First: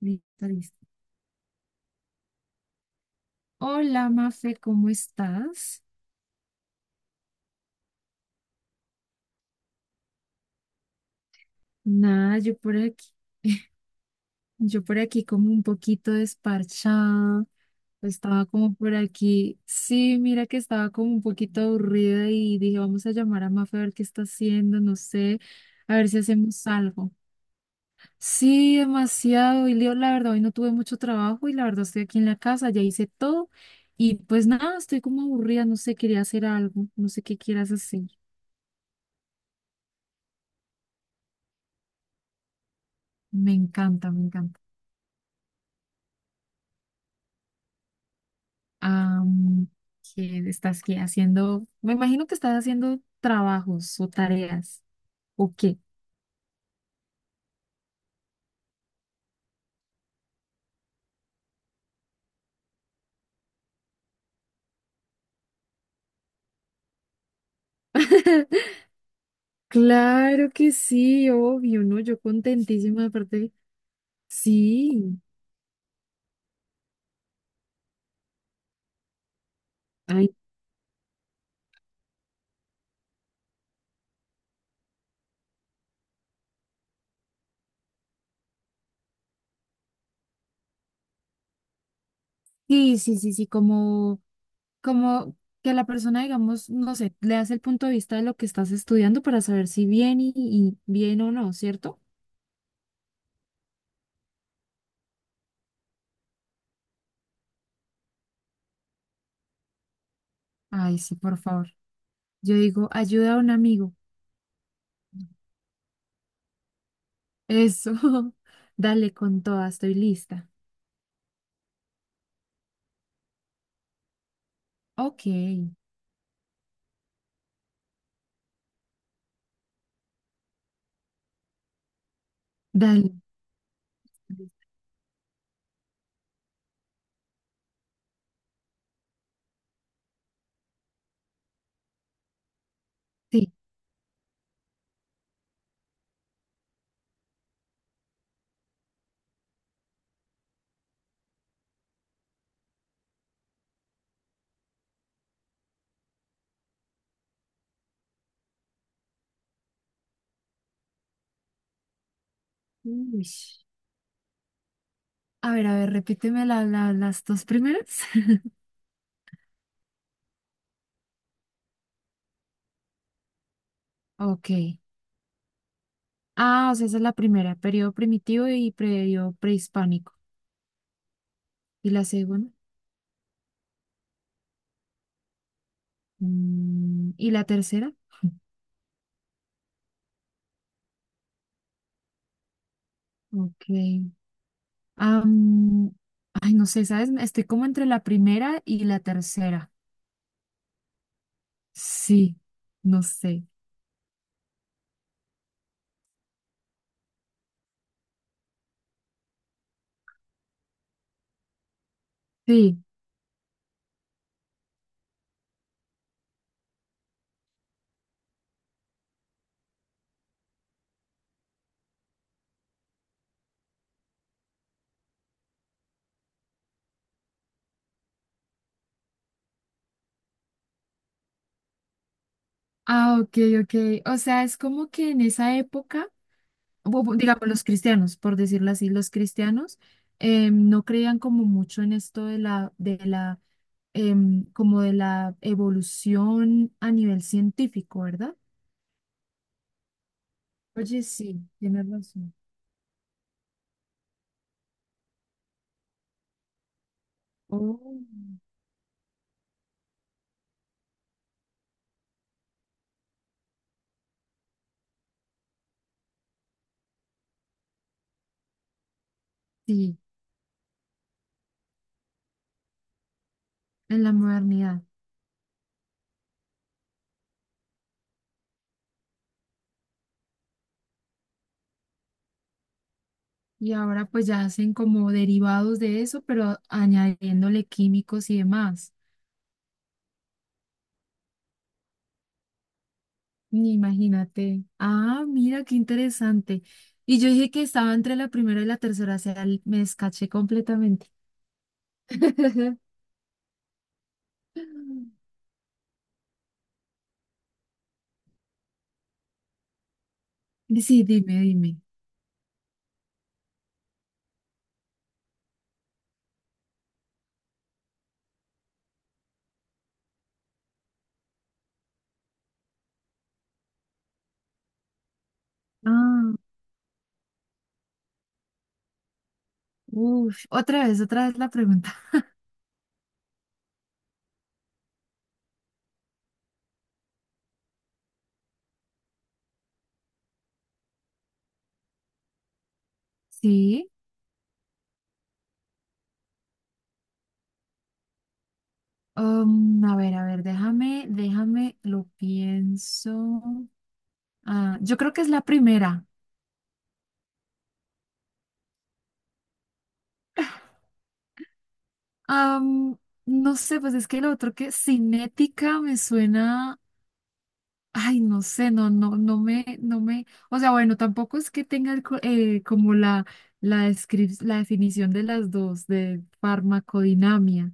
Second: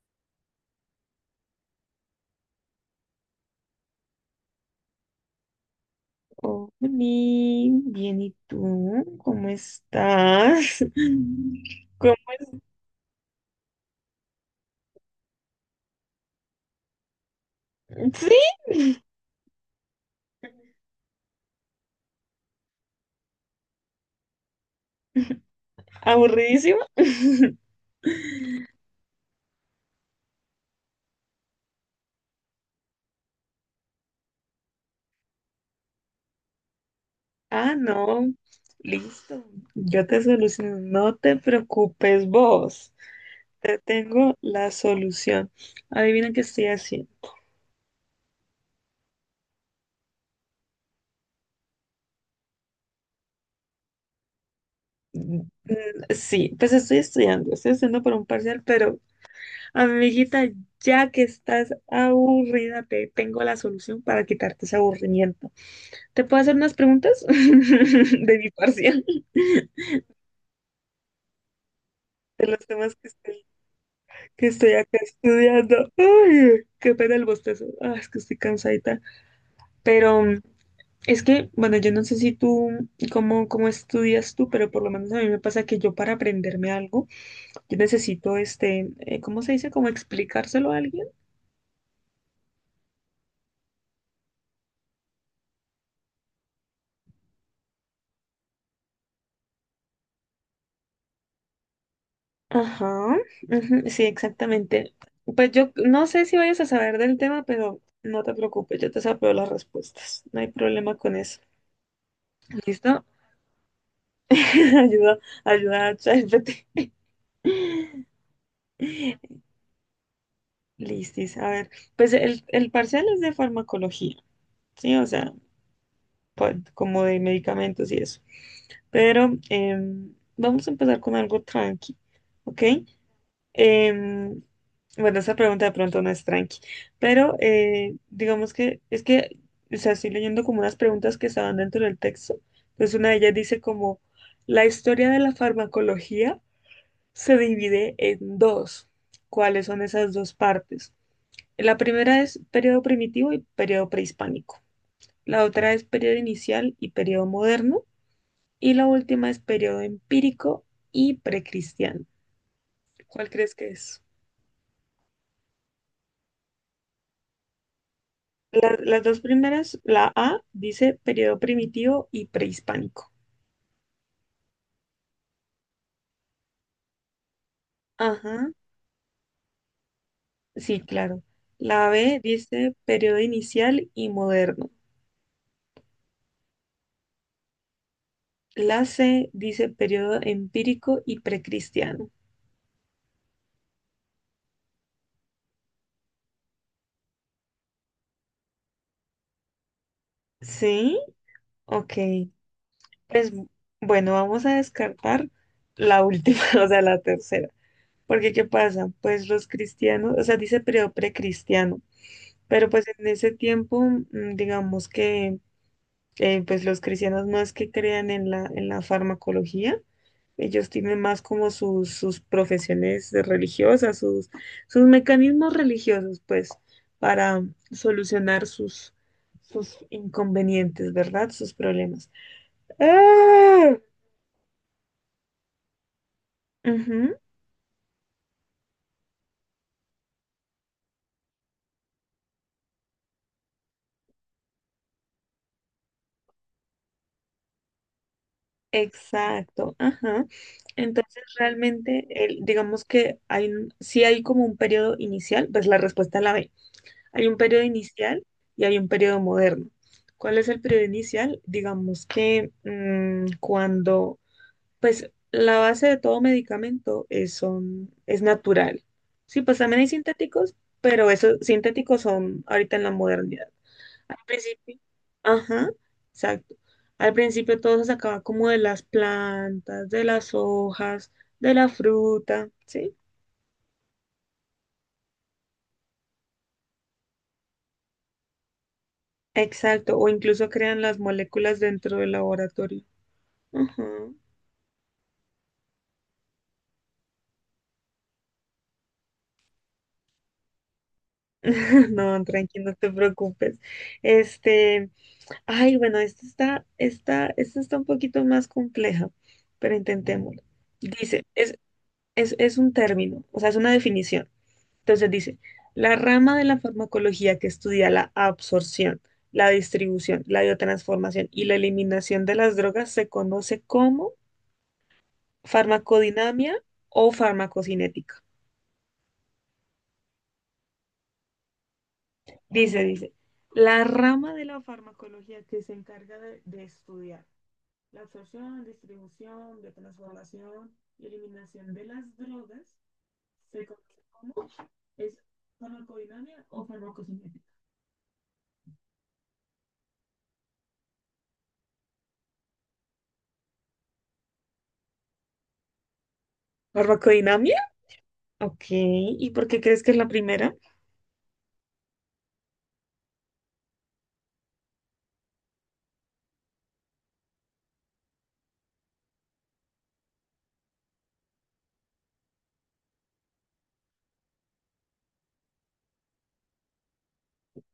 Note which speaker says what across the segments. Speaker 1: Listo, listo. Hola, Mafe, ¿cómo estás?
Speaker 2: Oli, bien, ¿y tú? ¿Cómo estás? ¿Cómo-
Speaker 1: Nada, yo por aquí como un poquito desparchada.
Speaker 2: ¿Sí?
Speaker 1: Estaba como por aquí. Sí, mira que estaba como un poquito aburrida y dije, vamos a llamar a Mafe a ver qué está haciendo, no sé, a ver si hacemos
Speaker 2: ¿Aburridísima?
Speaker 1: algo. Sí, demasiado. Y Leo, la verdad, hoy no tuve mucho trabajo y la verdad estoy aquí en la casa, ya hice todo. Y pues nada, estoy como aburrida, no sé, quería hacer algo, no sé qué quieras
Speaker 2: Ah,
Speaker 1: hacer.
Speaker 2: no. Listo. Yo te soluciono. No te preocupes vos.
Speaker 1: Me
Speaker 2: Te
Speaker 1: encanta, me
Speaker 2: tengo
Speaker 1: encanta.
Speaker 2: la solución. Adivina qué estoy haciendo.
Speaker 1: am, ¿Que estás que haciendo? Me imagino que estás haciendo trabajos o tareas,
Speaker 2: Mm,
Speaker 1: ¿o qué?
Speaker 2: sí, pues estoy estudiando. Estoy estudiando por un parcial, pero amiguita, ya que estás aburrida, te tengo la solución para quitarte ese aburrimiento. ¿Te puedo hacer unas preguntas de mi parcial? De
Speaker 1: Claro que sí, obvio, ¿no? Yo
Speaker 2: los temas
Speaker 1: contentísima
Speaker 2: que
Speaker 1: de parte.
Speaker 2: estoy acá
Speaker 1: Sí,
Speaker 2: estudiando. Ay, qué pena el bostezo. Ah, es que estoy cansadita. Pero
Speaker 1: ay,
Speaker 2: es que, bueno, yo no sé si tú, cómo estudias tú, pero por lo menos a mí me pasa que yo para aprenderme algo, yo necesito, ¿cómo se dice? Como explicárselo a alguien.
Speaker 1: sí, sí, sí, sí, como, como que la persona, digamos, no sé, le hace el punto de vista de lo que estás estudiando para saber si bien y, bien o no, ¿cierto?
Speaker 2: Ajá, ujú, sí, exactamente. Pues yo no sé si vayas a saber del tema, pero no te preocupes, yo te sapeo las respuestas. No hay problema
Speaker 1: Ay, sí,
Speaker 2: con
Speaker 1: por
Speaker 2: eso.
Speaker 1: favor. Yo digo,
Speaker 2: ¿Listo?
Speaker 1: ayuda a un amigo.
Speaker 2: Ayuda, ayuda a ChatGPT.
Speaker 1: Eso, dale con toda, estoy lista.
Speaker 2: Listis, a ver. Pues el parcial es de farmacología, ¿sí? O
Speaker 1: Ok.
Speaker 2: sea, pa- como de medicamentos y eso. Pero vamos a empezar con algo tranqui, ¿ok?
Speaker 1: Dale.
Speaker 2: Em, bueno, esa pregunta de pronto no es tranqui, pero digamos que es que, o sea, estoy leyendo como unas preguntas que estaban dentro del texto. Entonces una de ellas
Speaker 1: Sí.
Speaker 2: dice como, la historia de la farmacología se divide en dos. ¿Cuáles son esas dos partes? La primera es periodo primitivo y periodo prehispánico. La otra es periodo inicial y periodo moderno. Y la última es periodo empírico y precristiano.
Speaker 1: Uy.
Speaker 2: ¿Cuál crees que es?
Speaker 1: A ver, repíteme las dos primeras.
Speaker 2: La- las dos primeras, la A dice periodo primitivo y prehispánico.
Speaker 1: Ok. Ah, o sea, esa es la primera, periodo primitivo
Speaker 2: Ajá,
Speaker 1: y periodo prehispánico.
Speaker 2: sí, claro. La
Speaker 1: ¿Y la
Speaker 2: B
Speaker 1: segunda?
Speaker 2: dice periodo inicial y moderno.
Speaker 1: Mm, ¿y la tercera?
Speaker 2: La C dice periodo empírico y precristiano.
Speaker 1: Ok. Am, ay, no sé, ¿sabes? Estoy como entre la primera y la tercera.
Speaker 2: ¿Sí? Ok,
Speaker 1: Sí, no
Speaker 2: pues
Speaker 1: sé.
Speaker 2: bueno, vamos a descartar la última, o sea, la tercera. Porque ¿qué pasa? Pues los cristianos, o sea, dice periodo precristiano, pero
Speaker 1: Sí.
Speaker 2: pues en ese tiempo, mm, digamos que pues los cristianos no es que crean en en la farmacología, ellos tienen más como sus profesiones religiosas, sus mecanismos religiosos, pues, para solucionar sus inconvenientes, ¿verdad? Sus problemas.
Speaker 1: Ah, ok,
Speaker 2: ¡Ah!
Speaker 1: ok. O sea, es como que en esa época
Speaker 2: Ujú,
Speaker 1: digamos, los cristianos, por decirlo así, los cristianos no creían como mucho en esto de como de la evolución a nivel científico, ¿verdad?
Speaker 2: exacto, ajá.
Speaker 1: Oye,
Speaker 2: Entonces
Speaker 1: sí, tienes
Speaker 2: realmente,
Speaker 1: razón.
Speaker 2: el, digamos que hay, un- sí hay como un periodo inicial, pues la respuesta la B. Hay un periodo
Speaker 1: Oh.
Speaker 2: inicial y hay un periodo moderno. ¿Cuál es el periodo inicial? Digamos que cuando, pues la base de todo medicamento es natural. Sí, pues también hay
Speaker 1: Sí,
Speaker 2: sintéticos, pero esos sintéticos son ahorita en la modernidad.
Speaker 1: en la
Speaker 2: Al principio,
Speaker 1: modernidad.
Speaker 2: ajá, exacto. Al principio todo se sacaba como de las plantas, de las hojas, de la fruta, ¿sí?
Speaker 1: Y ahora pues ya hacen como derivados de eso, pero añadiéndole químicos y demás.
Speaker 2: Exacto, o incluso crean las moléculas dentro del laboratorio.
Speaker 1: Ni
Speaker 2: Ajá.
Speaker 1: imagínate. Ah, mira, qué interesante. Y yo dije que estaba entre la primera y la tercera, o sea, me escaché completamente.
Speaker 2: No, tranqui, no te preocupes. Este, ay, bueno, esta está un poquito más compleja, pero intentémoslo.
Speaker 1: Sí,
Speaker 2: Dice,
Speaker 1: dime,
Speaker 2: es,
Speaker 1: dime.
Speaker 2: es un término, o sea, es una definición. Entonces dice, la rama de la farmacología que estudia la absorción, la distribución, la biotransformación y la eliminación de las drogas se conoce como
Speaker 1: Ah,
Speaker 2: farmacodinamia o farmacocinética.
Speaker 1: uf, otra vez la pregunta.
Speaker 2: Dice, la rama de la farmacología que se encarga de estudiar la absorción, distribución, biotransformación y eliminación de las drogas se
Speaker 1: Sí.
Speaker 2: conoce como es farmacodinamia o farmacocinética.
Speaker 1: A ver, a ver, déjame, lo pienso. Ah, yo creo que es la primera.
Speaker 2: ¿Farmacodinamia? Ok, ¿y por qué crees que es la primera?
Speaker 1: Am, no sé, pues es que lo otro que cinética me suena. Ay, no sé, no, no, no me, o sea, bueno, tampoco es que tenga el como la, la definición de las dos, de farmacodinamia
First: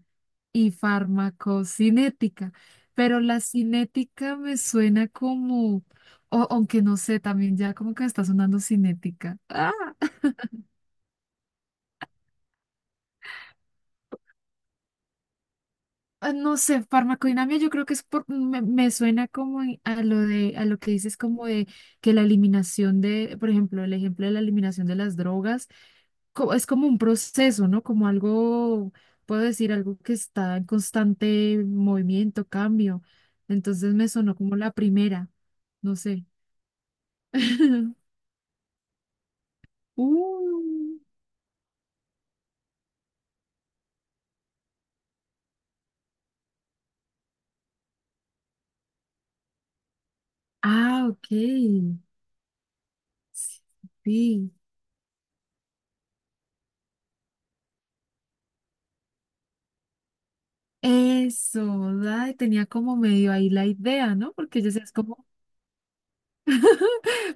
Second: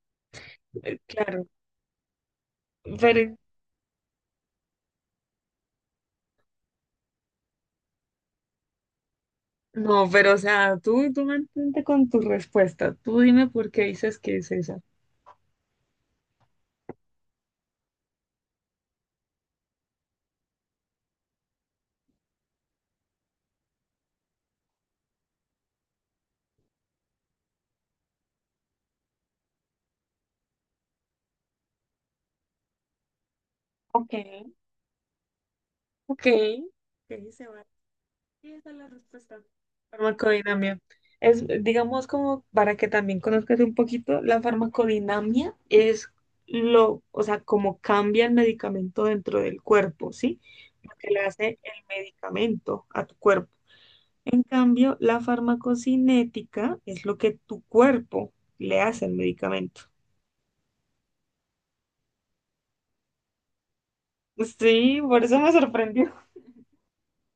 Speaker 1: y
Speaker 2: Claro,
Speaker 1: farmacocinética, pero
Speaker 2: pero
Speaker 1: la cinética me suena como, o, aunque no sé, también ya como que me está sonando cinética. Ah,
Speaker 2: no, pero o sea, tú mantente con tu respuesta. Tú dime por qué dices que es esa.
Speaker 1: ah, no sé, farmacodinamia yo creo que es por, me suena como a lo de, a lo que dices como de que la eliminación de, por ejemplo, el ejemplo de la eliminación de las drogas es como un proceso, ¿no? Como algo, puedo decir, algo que está en constante movimiento, cambio. Entonces me
Speaker 2: Ok,
Speaker 1: sonó como la primera, no sé.
Speaker 2: ok, ok, se vale. Sí, esa es la respuesta. Farmacodinamia.
Speaker 1: Uh,
Speaker 2: Es, digamos, como para que también conozcas un poquito, la farmacodinamia es lo, o sea, cómo cambia el medicamento dentro del cuerpo, ¿sí? Lo
Speaker 1: ah,
Speaker 2: que le
Speaker 1: ok.
Speaker 2: hace el medicamento a tu cuerpo. En
Speaker 1: Sí.
Speaker 2: cambio, la farmacocinética es lo que tu cuerpo le hace al medicamento.
Speaker 1: Eso, ay, tenía como medio ahí la idea, ¿no? Porque yo decía, es
Speaker 2: Sí, por
Speaker 1: como...
Speaker 2: eso me sorprendió.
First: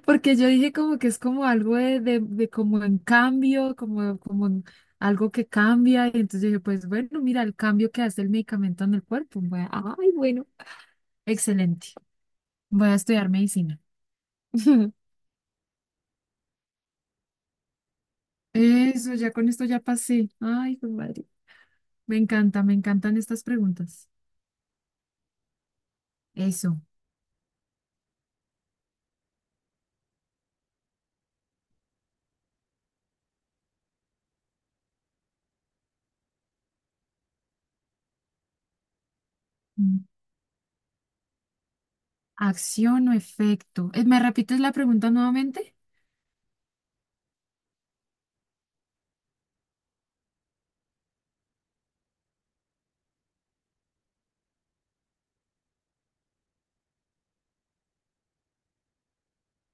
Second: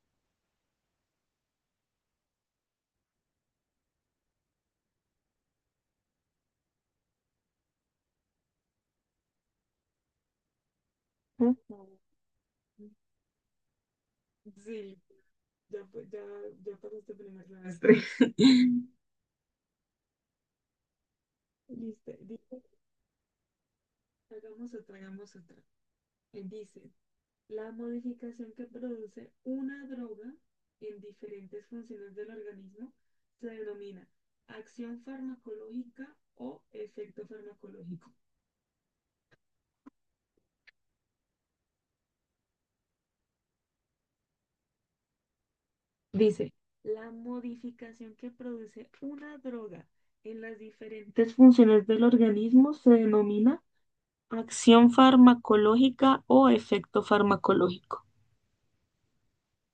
Speaker 1: Porque yo dije como que es como algo de como en cambio, como en algo que cambia. Y entonces dije, pues bueno, mira el cambio que hace el medicamento en el cuerpo. Ay, bueno, excelente.
Speaker 2: Ujú.
Speaker 1: Voy a estudiar medicina.
Speaker 2: Sí, ya, ya, ya pasaste primer semestre.
Speaker 1: Eso, ya con esto ya pasé. Ay, qué madre. Me
Speaker 2: Listo.
Speaker 1: encanta, me encantan estas preguntas.
Speaker 2: Hagamos otra, hagamos otra.
Speaker 1: Eso.
Speaker 2: Dice, la modificación que produce una droga en diferentes funciones del organismo se denomina acción farmacológica o efecto farmacológico.
Speaker 1: Mm. Acción o efecto. ¿Me repites la pregunta nuevamente?
Speaker 2: Dice, la modificación que produce una droga en las diferentes funciones del organismo se denomina acción farmacológica o efecto farmacológico.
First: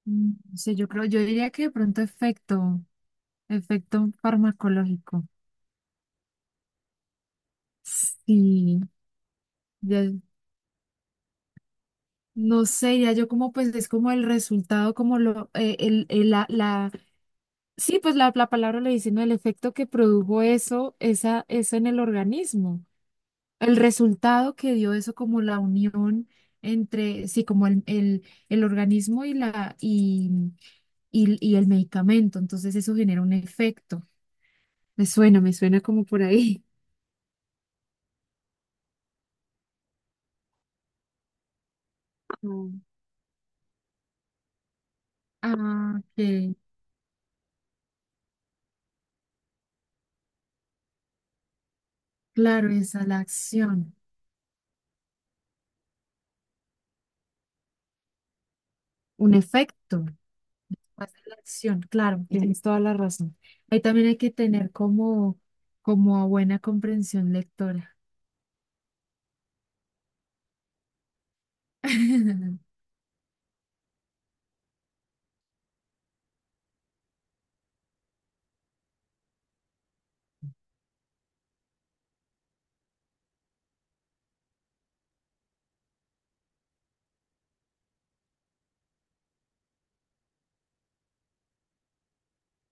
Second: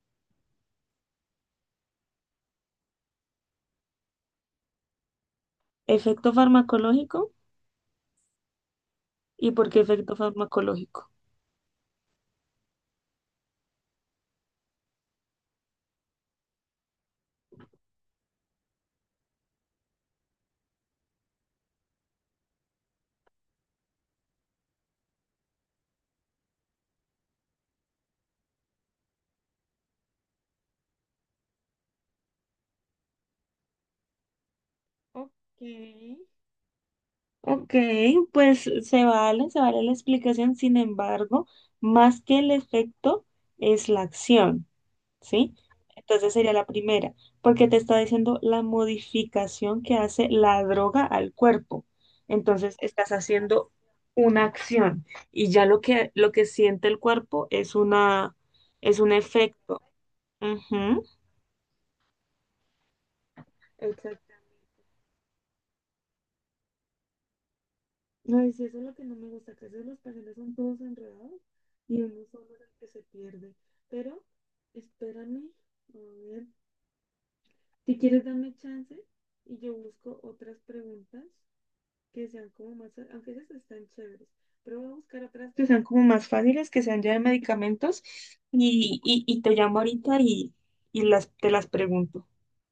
Speaker 1: Mm, no yo creo, yo diría que de pronto efecto, efecto farmacológico.
Speaker 2: Efecto farmacológico,
Speaker 1: Sí.
Speaker 2: ¿y por qué
Speaker 1: Ya,
Speaker 2: efecto farmacológico?
Speaker 1: no sé, ya yo como pues es como el resultado, como lo, la, sí, pues la palabra lo dice, ¿no? El efecto que produjo eso, esa, eso en el organismo, el resultado que dio eso como la unión entre, sí, como el organismo y y el medicamento, entonces eso genera un efecto.
Speaker 2: Ok,
Speaker 1: Me suena como por ahí.
Speaker 2: ok, pues se vale la explicación, sin embargo, más que el
Speaker 1: Mm.
Speaker 2: efecto es la acción, ¿sí?
Speaker 1: Ah,
Speaker 2: Entonces sería
Speaker 1: que
Speaker 2: la primera, porque te está diciendo la modificación que hace la droga al cuerpo.
Speaker 1: claro,
Speaker 2: Entonces
Speaker 1: esa es
Speaker 2: estás
Speaker 1: la
Speaker 2: haciendo
Speaker 1: acción,
Speaker 2: una acción y ya lo que siente el cuerpo es una, es un
Speaker 1: un
Speaker 2: efecto.
Speaker 1: efecto.
Speaker 2: Ujú,
Speaker 1: Más de la acción, claro, sí, tienes toda la razón. Ahí también hay que
Speaker 2: exactamente.
Speaker 1: tener como, como a buena comprensión lectora.
Speaker 2: Ay, sí, eso es lo que no me gusta, que a veces los papeles son todos enredados y uno solo es el que se pierde. Pero espérame, a ver, si quieres dame chance y yo busco otras preguntas que sean como más, aunque esas están chéveres, pero voy a buscar otras que sean como más fáciles, que sean ya de medicamentos y te llamo ahorita te las pregunto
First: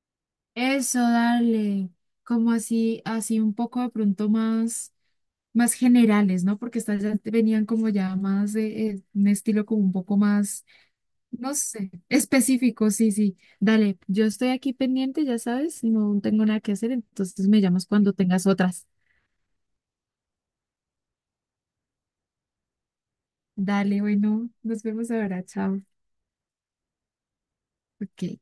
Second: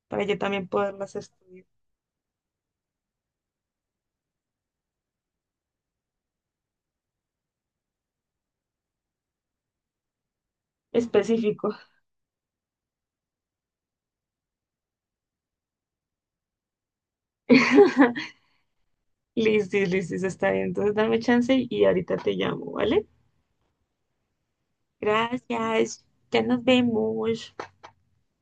Speaker 2: para yo también
Speaker 1: Eso,
Speaker 2: poderlas estudiar.
Speaker 1: dale, como así, así un poco de pronto más, más generales, ¿no? Porque estas ya te venían como ya más de un estilo como un poco más, no
Speaker 2: Específico.
Speaker 1: sé, específico, sí, sí. Dale, yo estoy aquí pendiente, ya sabes, no tengo nada que hacer, entonces me llamas cuando tengas otras.
Speaker 2: Listis, listis, está bien. Entonces dame chance y ahorita te llamo, ¿vale?
Speaker 1: Dale, bueno, nos vemos ahora, chao.
Speaker 2: Gracias, ya nos vemos.
Speaker 1: Ok.